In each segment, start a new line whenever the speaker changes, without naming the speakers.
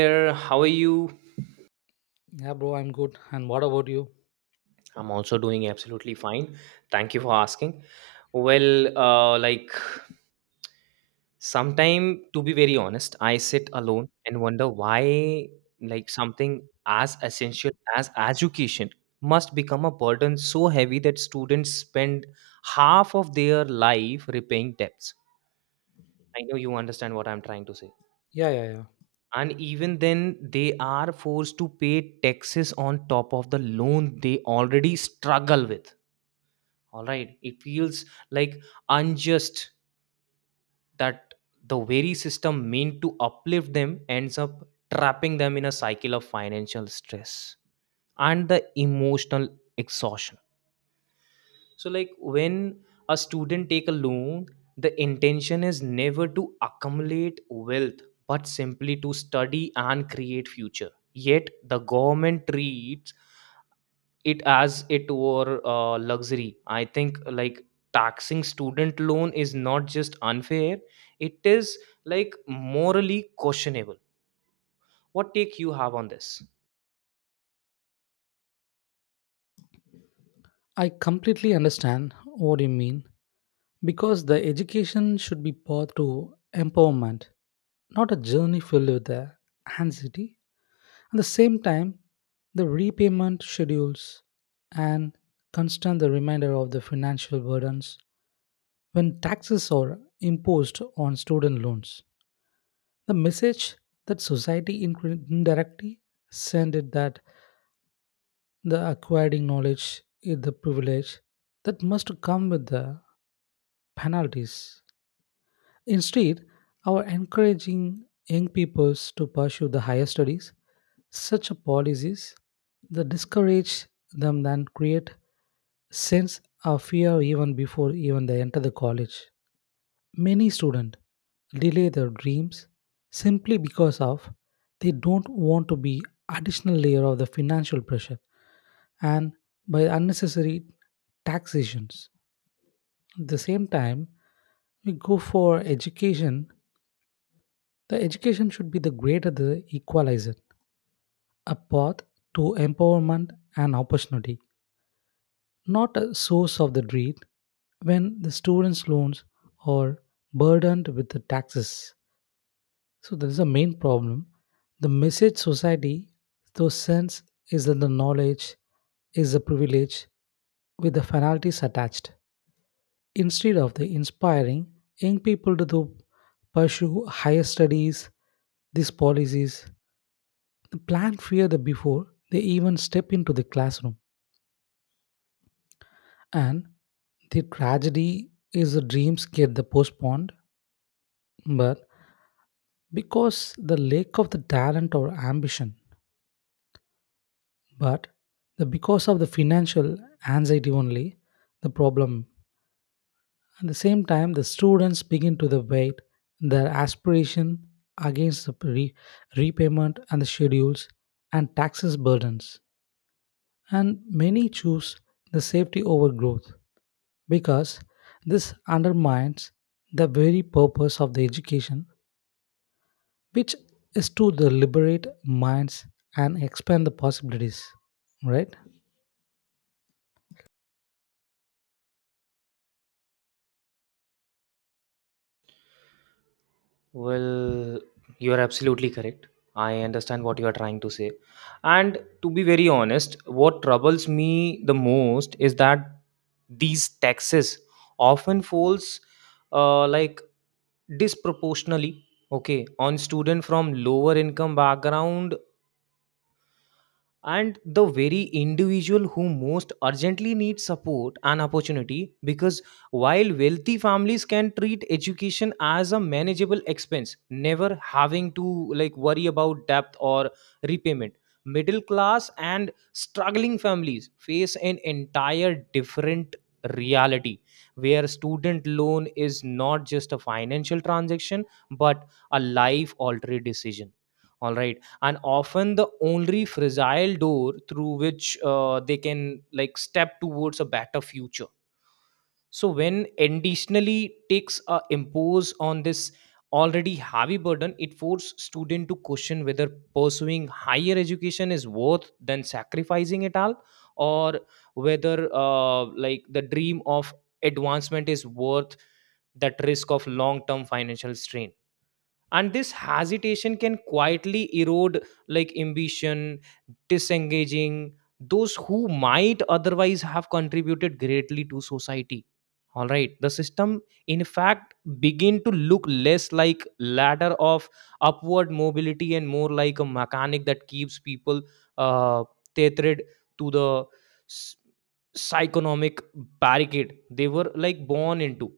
There. How are you?
Yeah, bro, I'm good. And what about you?
I'm also doing absolutely fine. Thank you for asking. Well, uh, like sometime to be very honest, I sit alone and wonder why like something as essential as education must become a burden so heavy that students spend half of their life repaying debts. I know you understand what I'm trying to say.
Yeah, yeah, yeah.
And even then, they are forced to pay taxes on top of the loan they already struggle with. All right, it feels like unjust that the very system meant to uplift them ends up trapping them in a cycle of financial stress and the emotional exhaustion. So like when a student take a loan, the intention is never to accumulate wealth but simply to study and create future, yet the government treats it as it were luxury. I think like taxing student loan is not just unfair, it is like morally questionable. What take you have on this?
I completely understand what you mean because the education should be path to empowerment, not a journey filled with the anxiety. At the same time, the repayment schedules and constant the reminder of the financial burdens when taxes are imposed on student loans. The message that society indirectly sent it that the acquiring knowledge is the privilege that must come with the penalties. Instead, our encouraging young peoples to pursue the higher studies, such a policies that discourage them then create sense of fear even before even they enter the college. Many students delay their dreams simply because of they don't want to be additional layer of the financial pressure and by unnecessary taxations. At the same time, we go for education. The education should be the greater the equalizer, a path to empowerment and opportunity, not a source of the dread when the students' loans are burdened with the taxes. So that is the main problem. The message society those sends, is that the knowledge is a privilege with the finalities attached. Instead of the inspiring young people to pursue higher studies, these policies plan fear the before they even step into the classroom. And the tragedy is the dreams get the postponed, but because the lack of the talent or ambition, but the because of the financial anxiety only, the problem. At the same time, the students begin to the weight their aspiration against the repayment and the schedules and taxes burdens. And many choose the safety over growth because this undermines the very purpose of the education, which is to the liberate minds and expand the possibilities. Right?
Well, you are absolutely correct, I understand what you are trying to say. And to be very honest, what troubles me the most is that these taxes often falls uh, like disproportionately, okay, on student from lower income background, and the very individual who most urgently needs support and opportunity. Because while wealthy families can treat education as a manageable expense, never having to like worry about debt or repayment, middle class and struggling families face an entire different reality, where student loan is not just a financial transaction but a life altering decision, all right, and often the only fragile door through which they can like step towards a better future. So when additionally takes a impose on this already heavy burden, it forces student to question whether pursuing higher education is worth than sacrificing it all, or whether like the dream of advancement is worth that risk of long term financial strain. And this hesitation can quietly erode like ambition, disengaging those who might otherwise have contributed greatly to society. All right, the system in fact begin to look less like ladder of upward mobility and more like a mechanic that keeps people uh, tethered to the s- psychonomic barricade they were like born into,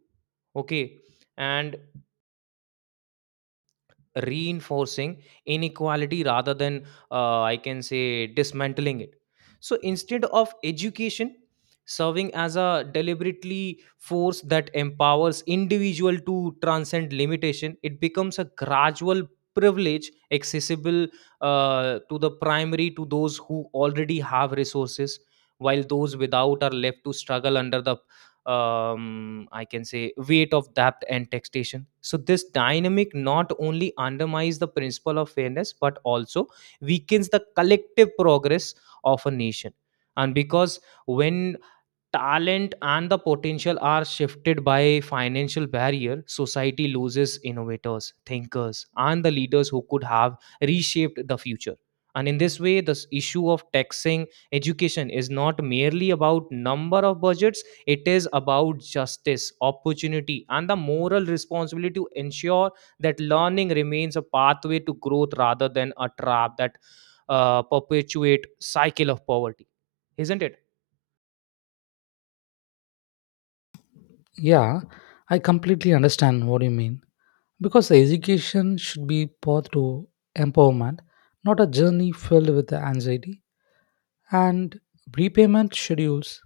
okay, and reinforcing inequality rather than I can say dismantling it. So instead of education serving as a deliberately force that empowers individual to transcend limitation, it becomes a gradual privilege accessible to the primary to those who already have resources, while those without are left to struggle under the I can say weight of depth and textation. So this dynamic not only undermines the principle of fairness but also weakens the collective progress of a nation. And because when talent and the potential are shifted by financial barrier, society loses innovators, thinkers, and the leaders who could have reshaped the future. And in this way, this issue of taxing education is not merely about number of budgets, it is about justice, opportunity, and the moral responsibility to ensure that learning remains a pathway to growth rather than a trap that perpetuate cycle of poverty. Isn't it?
Yeah, I completely understand what you mean. Because education should be path to empowerment, not a journey filled with anxiety and repayment schedules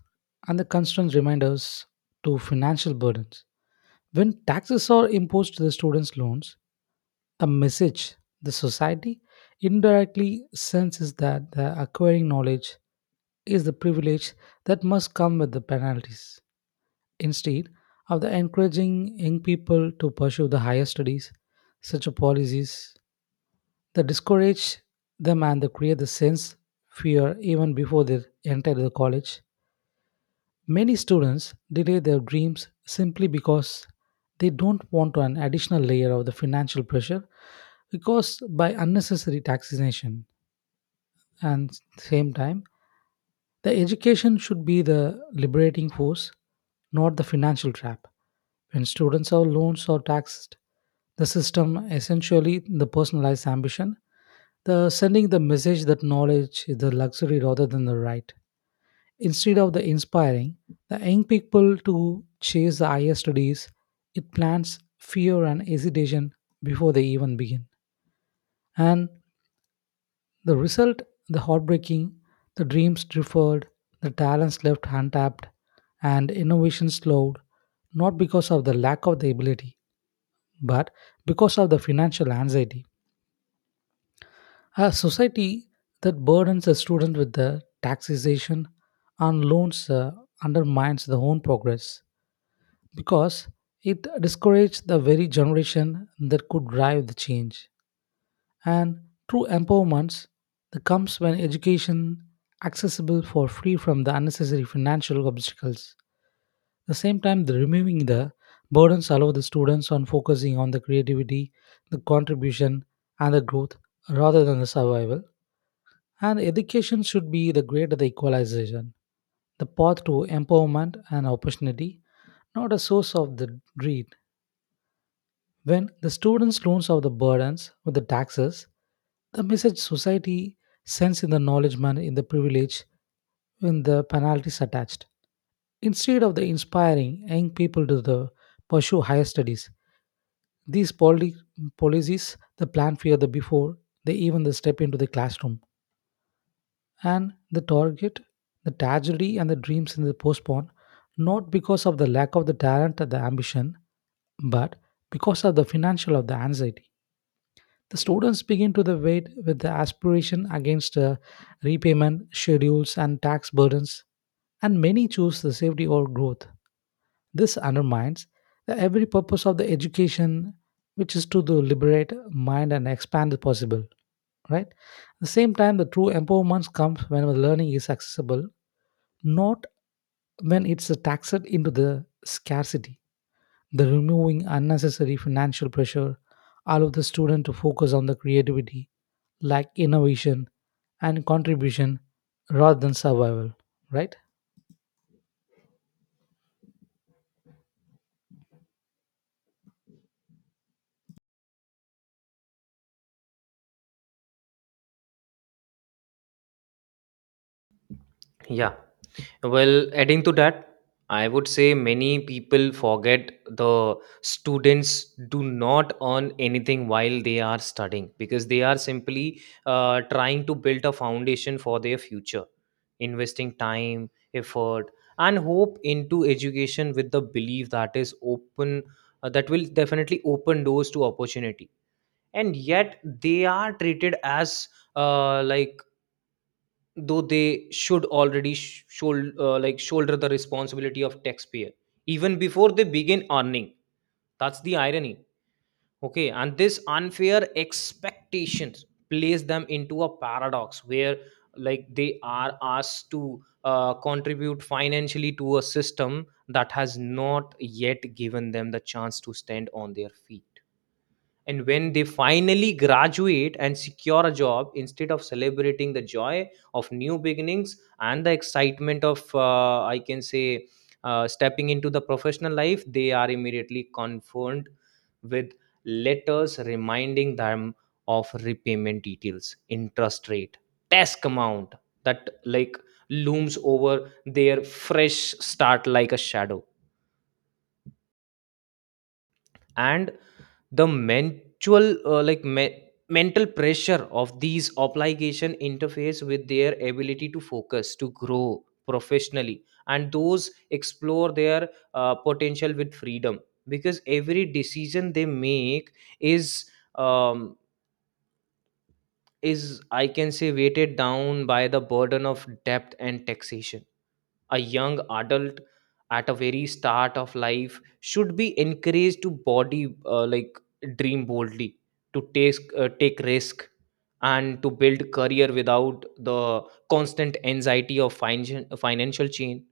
and the constant reminders to financial burdens. When taxes are imposed to the students' loans, the message the society indirectly sends is that the acquiring knowledge is the privilege that must come with the penalties. Instead of the encouraging young people to pursue the higher studies, such policies they discourage them and they create the sense fear even before they enter the college. Many students delay their dreams simply because they don't want an additional layer of the financial pressure caused by unnecessary taxation. And same time, the education should be the liberating force, not the financial trap. When students are loans or taxed, the system essentially the personalized ambition, the sending the message that knowledge is the luxury rather than the right. Instead of the inspiring the young people to chase the higher studies, it plants fear and hesitation before they even begin. And the result, the heartbreaking, the dreams deferred, the talents left untapped, and innovation slowed, not because of the lack of the ability, but because of the financial anxiety. A society that burdens the student with the taxation and loans, undermines their own progress because it discourages the very generation that could drive the change. And true empowerment that comes when education accessible for free from the unnecessary financial obstacles. At the same time, the removing the burdens allow the students on focusing on the creativity, the contribution, and the growth rather than the survival. And education should be the greater the equalization, the path to empowerment and opportunity, not a source of the greed. When the students loans off the burdens with the taxes, the message society sends in the knowledge man in the privilege when the penalties attached. Instead of the inspiring young people to the pursue higher studies, these policies the plan fear the before they even the step into the classroom. And the target, the tragedy and the dreams in the postpone, not because of the lack of the talent or the ambition, but because of the financial of the anxiety, the students begin to the wait with the aspiration against repayment schedules and tax burdens. And many choose the safety or growth. This undermines the every purpose of the education, which is to the liberate mind and expand the possible, right? At the same time, the true empowerment comes when the learning is accessible, not when it's taxed into the scarcity. The removing unnecessary financial pressure allow the student to focus on the creativity, like innovation and contribution rather than survival, right?
Yeah. Well, adding to that, I would say many people forget the students do not earn anything while they are studying, because they are simply trying to build a foundation for their future, investing time, effort, and hope into education with the belief that is open, that will definitely open doors to opportunity. And yet, they are treated as uh, like though they should already shoulder the responsibility of taxpayer even before they begin earning. That's the irony, okay. And this unfair expectations place them into a paradox where like they are asked to contribute financially to a system that has not yet given them the chance to stand on their feet. And when they finally graduate and secure a job, instead of celebrating the joy of new beginnings and the excitement of, I can say, stepping into the professional life, they are immediately confronted with letters reminding them of repayment details, interest rate, task amount that like looms over their fresh start like a shadow. And the mental mental pressure of these obligation interface with their ability to focus to grow professionally and those explore their potential with freedom, because every decision they make is um, I can say weighted down by the burden of debt and taxation. A young adult at a very start of life should be encouraged to body like dream boldly, to take risk, and to build career without the constant anxiety of financial chain.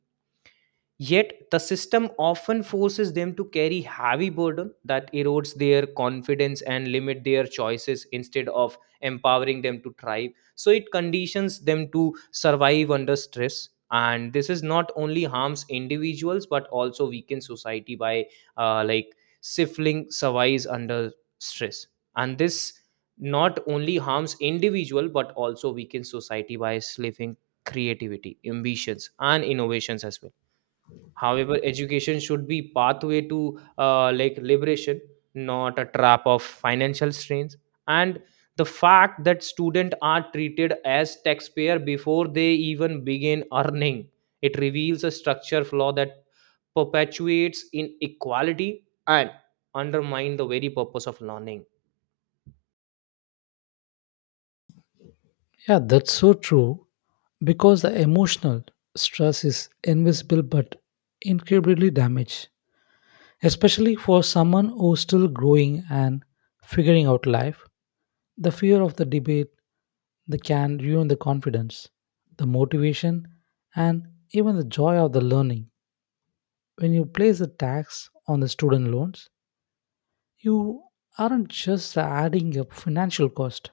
Yet, the system often forces them to carry heavy burden that erodes their confidence and limit their choices instead of empowering them to thrive. So it conditions them to survive under stress. And this is not only harms individuals but also weakens society by uh, like stifling survives under stress. And this not only harms individual but also weakens society by stifling creativity, ambitions, and innovations as well. However, education should be pathway to liberation, not a trap of financial strains. And the fact that students are treated as taxpayer before they even begin earning, it reveals a structure flaw that perpetuates inequality and undermine the very purpose of learning.
Yeah, that's so true because the emotional stress is invisible but incredibly damaged, especially for someone who's still growing and figuring out life. The fear of the debate that can ruin the confidence, the motivation, and even the joy of the learning. When you place a tax on the student loans, you aren't just adding a financial cost.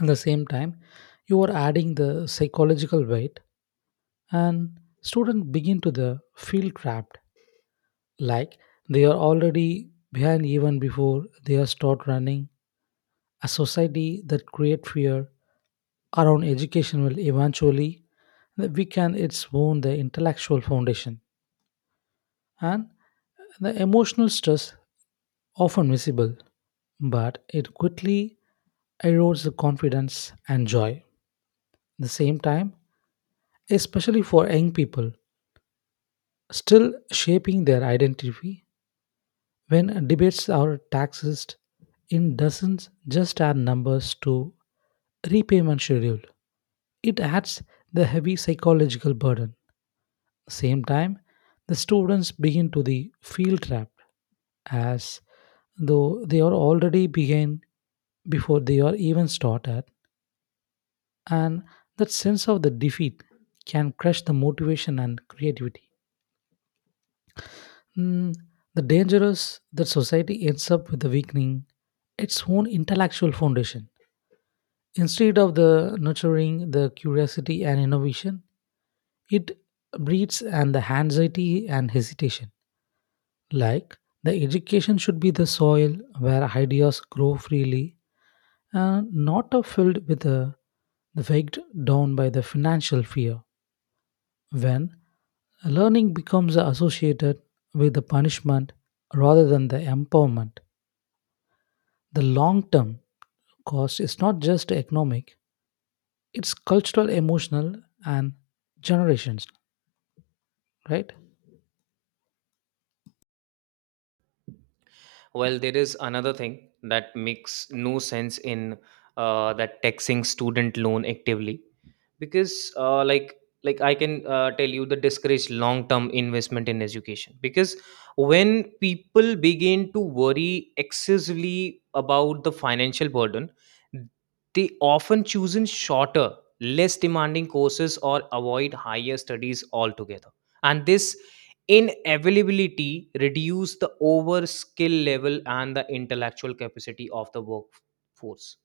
At the same time, you are adding the psychological weight, and students begin to the feel trapped, like they are already behind even before they are start running. A society that create fear around education will eventually weaken its own the intellectual foundation. And the emotional stress often visible, but it quickly erodes the confidence and joy the same time, especially for young people still shaping their identity. When debates are taxed in dozens, just add numbers to repayment schedule, it adds the heavy psychological burden same time, the students begin to the feel trapped as though they are already behind before they are even started, and that sense of the defeat can crush the motivation and creativity. Mm, the dangerous that society ends up with the weakening its own intellectual foundation. Instead of the nurturing the curiosity and innovation, it breeds and the anxiety and hesitation. Like, the education should be the soil where ideas grow freely and not a filled with a the faked down by the financial fear. When learning becomes associated with the punishment rather than the empowerment, the long term cost is not just economic, it's cultural, emotional, and generations, right?
Well, there is another thing that makes no sense in that taxing student loan actively. Because like I can tell you the discourage long term investment in education, because when people begin to worry excessively about the financial burden, they often choose in shorter, less demanding courses or avoid higher studies altogether. And this inevitability reduce the over skill level and the intellectual capacity of the workforce.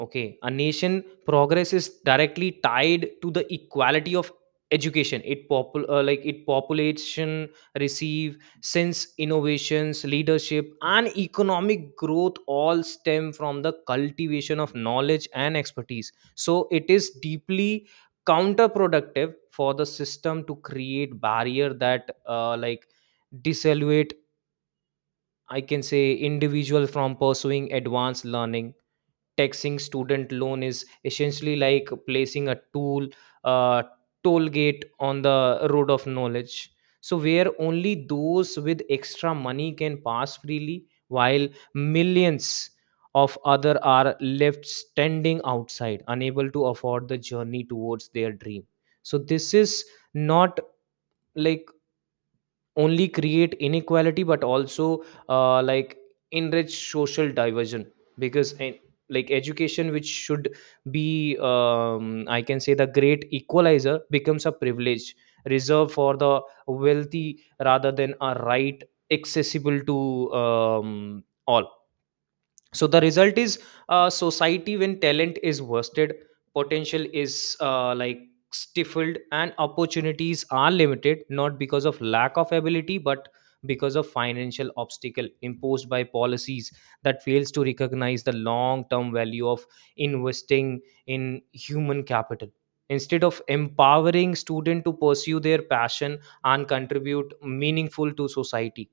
Okay, a nation progress is directly tied to the equality of education. It population receive since innovations, leadership, and economic growth all stem from the cultivation of knowledge and expertise. So it is deeply counterproductive for the system to create barrier that disallowate I can say individual from pursuing advanced learning. Taxing student loan is essentially like placing a tool uh, toll gate on the road of knowledge, so where only those with extra money can pass freely while millions of other are left standing outside, unable to afford the journey towards their dream. So this is not like only create inequality but also uh, like enrich social diversion. Because in, like education which should be I can say the great equalizer, becomes a privilege reserved for the wealthy rather than a right accessible to all. So the result is a society when talent is worsted, potential is stifled, and opportunities are limited not because of lack of ability but because of financial obstacle imposed by policies that fails to recognize the long term value of investing in human capital. Instead of empowering students to pursue their passion and contribute meaningful to society,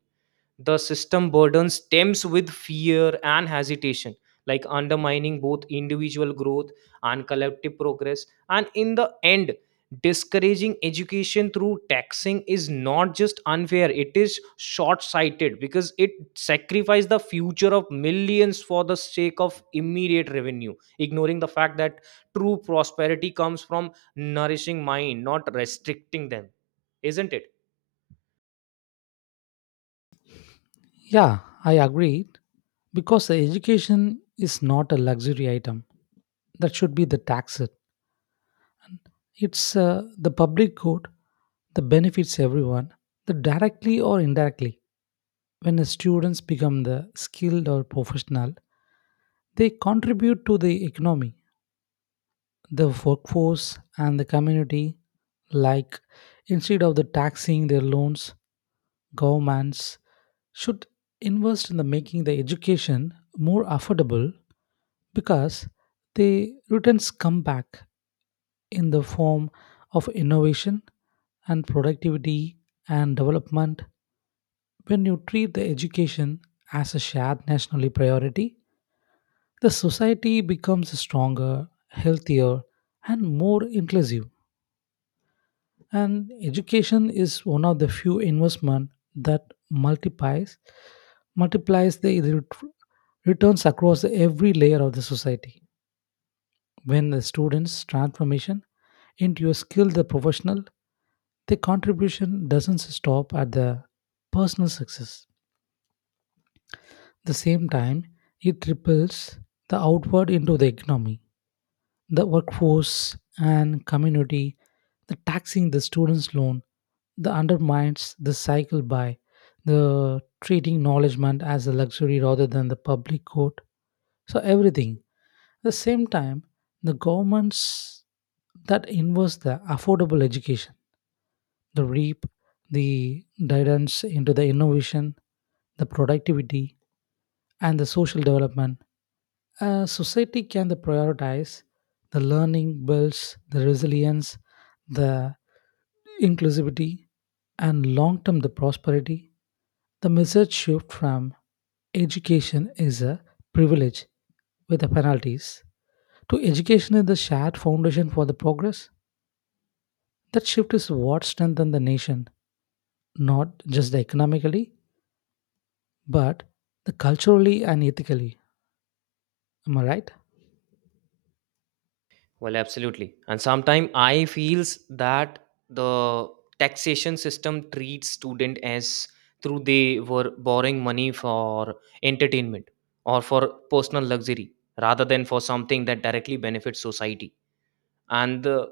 the system burdens stems with fear and hesitation, like undermining both individual growth and collective progress. And in the end, discouraging education through taxing is not just unfair, it is short-sighted, because it sacrifices the future of millions for the sake of immediate revenue, ignoring the fact that true prosperity comes from nourishing mind, not restricting them. Isn't it?
Yeah, I agree because the education is not a luxury item that should be the taxed. It's the public good that benefits everyone, that directly or indirectly. When the students become the skilled or professional, they contribute to the economy, the workforce, and the community. Like instead of the taxing their loans, governments should invest in the making the education more affordable because the returns come back in the form of innovation and productivity and development. When you treat the education as a shared national priority, the society becomes stronger, healthier, and more inclusive. And education is one of the few investment that multiplies multiplies the returns across every layer of the society. When the students' transformation into a skilled professional, the contribution doesn't stop at the personal success. The same time, it ripples the outward into the economy, the workforce and community. The taxing the students' loan, the undermines the cycle by the treating knowledgement as a luxury rather than the public good. So everything. At the same time, the governments that invest the affordable education the reap, the guidance into the innovation, the productivity, and the social development. A society can the prioritize the learning builds the resilience, the inclusivity, and long-term the prosperity. The message shift from education is a privilege with the penalties to education is the shared foundation for the progress. That shift is what strengthens the nation, not just economically, but the culturally and ethically. Am I right?
Well, absolutely. And sometimes I feels that the taxation system treats student as through they were borrowing money for entertainment or for personal luxury rather than for something that directly benefits society. And the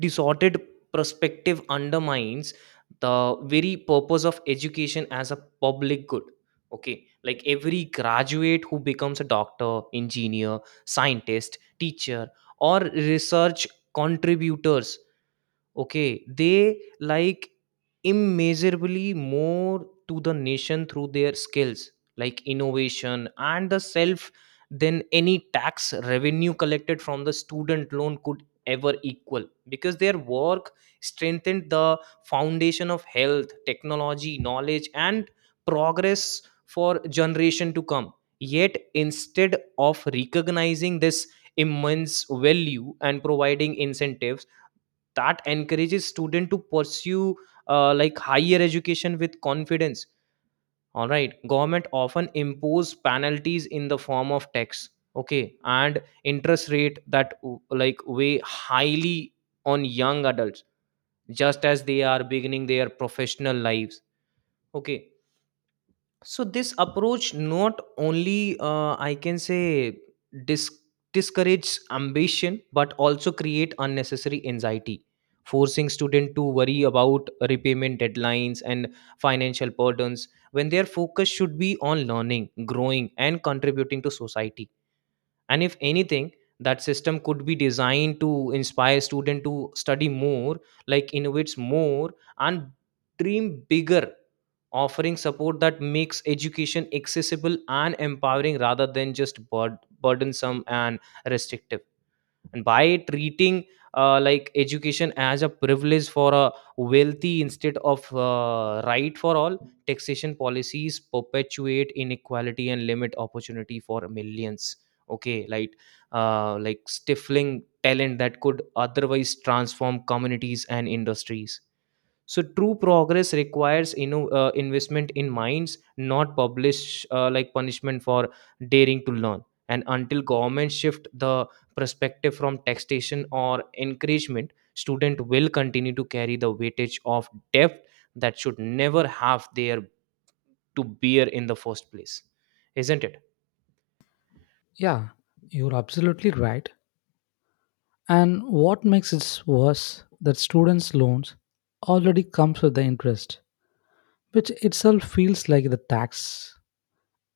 disordered perspective undermines the very purpose of education as a public good. Okay, like every graduate who becomes a doctor, engineer, scientist, teacher, or research contributors, okay, they like immeasurably more to the nation through their skills, like innovation and the self, than any tax revenue collected from the student loan could ever equal, because their work strengthened the foundation of health, technology, knowledge, and progress for generation to come. Yet, instead of recognizing this immense value and providing incentive that encourages student to pursue higher education with confidence, all right, government often impose penalties in the form of tax, okay, and interest rate that weigh highly on young adults just as they are beginning their professional lives, okay. So this approach not only I can say dis- discourages ambition, but also create unnecessary anxiety, forcing student to worry about repayment deadlines and financial burdens when their focus should be on learning, growing, and contributing to society. And if anything, that system could be designed to inspire student to study more, like innovates more, and dream bigger, offering support that makes education accessible and empowering rather than just burdensome and restrictive, and by treating like education as a privilege for a wealthy instead of right for all. Taxation policies perpetuate inequality and limit opportunity for millions. Okay, like stifling talent that could otherwise transform communities and industries. So true progress requires investment in minds, not publish like punishment for daring to learn. And until government shift the perspective from taxation or encouragement, student will continue to carry the weightage of debt that should never have there to bear in the first place, isn't it?
Yeah, you're absolutely right. And what makes it worse that students loans already comes with the interest, which itself feels like the tax.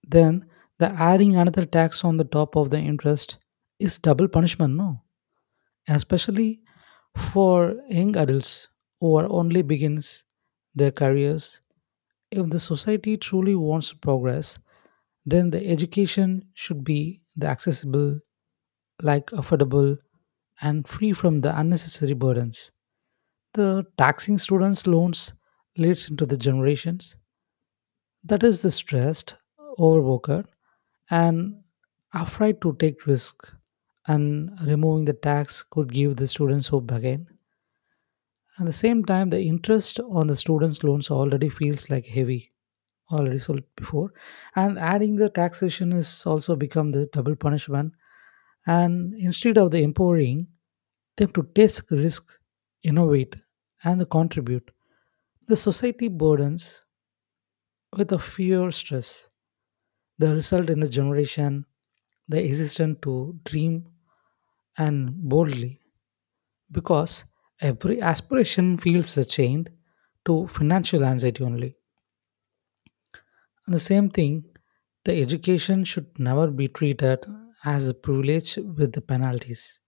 Then the adding another tax on the top of the interest is double punishment, no? Especially for young adults who are only begins their careers. If the society truly wants to progress, then the education should be the accessible, like affordable and free from the unnecessary burdens. The taxing students loans leads into the generations that is the stressed, overworked, and afraid to take risk. And removing the tax could give the students hope again. At the same time, the interest on the students loans already feels like heavy, already sold before, and adding the taxation is also become the double punishment. And instead of the empowering them to take risk, innovate, and contribute, the society burdens with a fear stress. The result in the generation, the existence to dream and boldly, because every aspiration feels chained to financial anxiety only. And the same thing, the education should never be treated as a privilege with the penalties.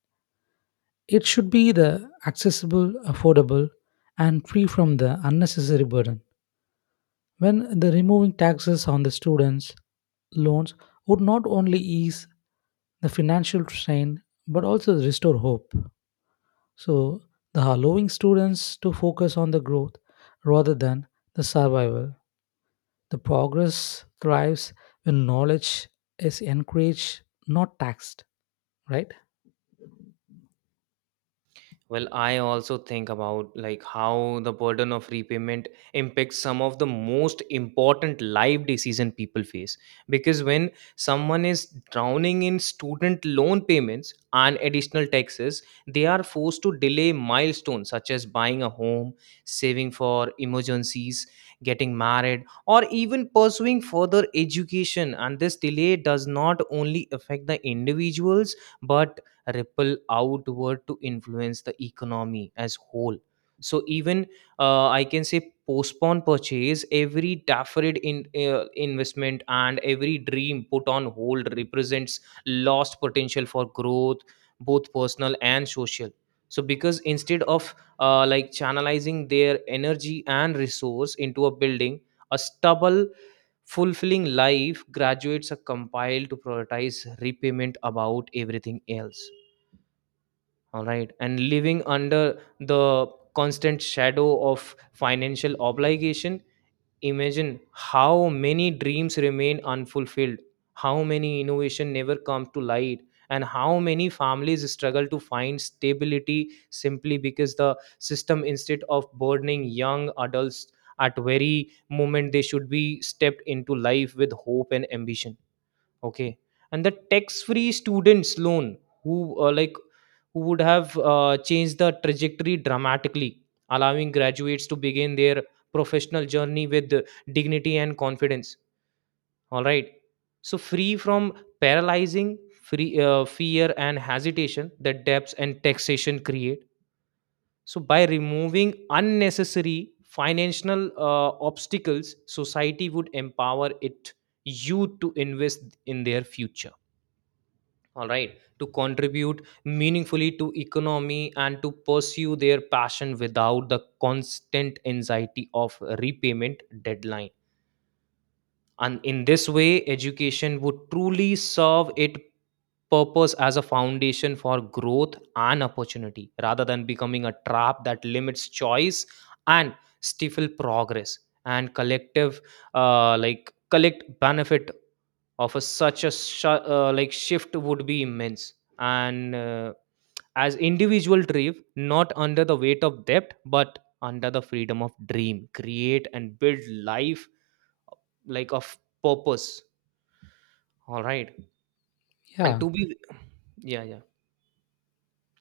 It should be the accessible, affordable, and free from the unnecessary burden. When the removing taxes on the students' loans would not only ease the financial strain but also restore hope. So, the allowing students to focus on the growth rather than the survival. The progress thrives when knowledge is encouraged, not taxed, right?
Well, I also think about like how the burden of repayment impacts some of the most important life decision people face. Because when someone is drowning in student loan payments and additional taxes, they are forced to delay milestones such as buying a home, saving for emergencies, getting married, or even pursuing further education. And this delay does not only affect the individuals but ripple outward to influence the economy as whole. So even, I can say, postpone purchase, every deferred in investment, and every dream put on hold represents lost potential for growth, both personal and social. So because instead of like channelizing their energy and resource into a building a stubble fulfilling life, graduates are compiled to prioritize repayment about everything else, all right. And living under the constant shadow of financial obligation, imagine how many dreams remain unfulfilled, how many innovation never come to light, and how many families struggle to find stability simply because the system instead of burdening young adults at very moment they should be stepped into life with hope and ambition. Okay. And the tax-free students loan who, uh, like who would have changed the trajectory dramatically, allowing graduates to begin their professional journey with dignity and confidence. All right. So free from paralyzing free fear and hesitation that debts and taxation create. So by removing unnecessary financial obstacles, society would empower it youth to invest in their future, all right, to contribute meaningfully to economy and to pursue their passion without the constant anxiety of repayment deadline. And in this way education would truly serve its purpose as a foundation for growth and opportunity rather than becoming a trap that limits choice and stifle progress. And collective, collect benefit of a such a like shift would be immense. And as individual drive not under the weight of debt but under the freedom of dream, create and build life, like, of purpose, all right, and
Yeah.
to be, yeah.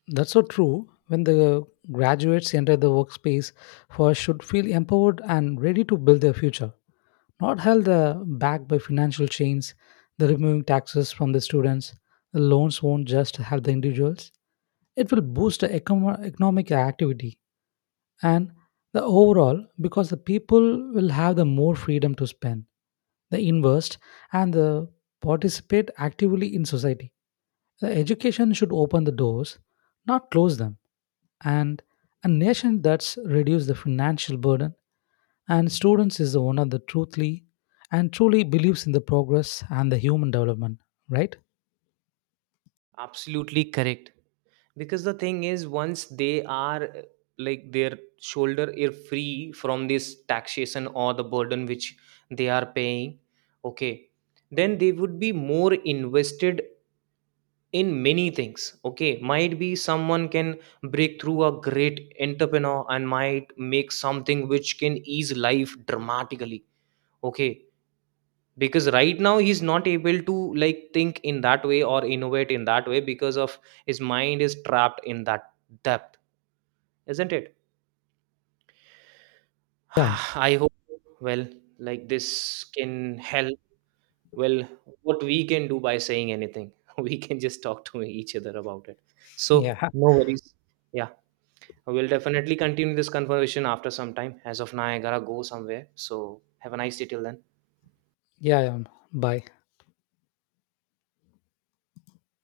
That's so true. When the graduates enter the workspace, first should feel empowered and ready to build their future, not held back by financial chains. The removing taxes from the students, the loans won't just help the individuals; it will boost the economic activity and the overall because the people will have the more freedom to spend, the invest, and the participate actively in society. The education should open the doors, not close them. And a nation that's reduced the financial burden and students is the one that the truthfully and truly believes in the progress and the human development, right?
Absolutely correct, because the thing is, once they are, their shoulder are free from this taxation or the burden which they are paying, okay, then they would be more invested in many things. Okay, might be someone can break through a great entrepreneur and might make something which can ease life dramatically. Okay, because right now he's not able to like think in that way or innovate in that way, because of his mind is trapped in that depth, isn't it?
Yeah,
I hope, well, like this can help. Well, what we can do by saying anything, we can just talk to each other about it. So
yeah,
no worries, yeah. We'll definitely continue this conversation after some time. As of now, I gotta go somewhere. So have a nice day till then.
yeah, yeah. Bye.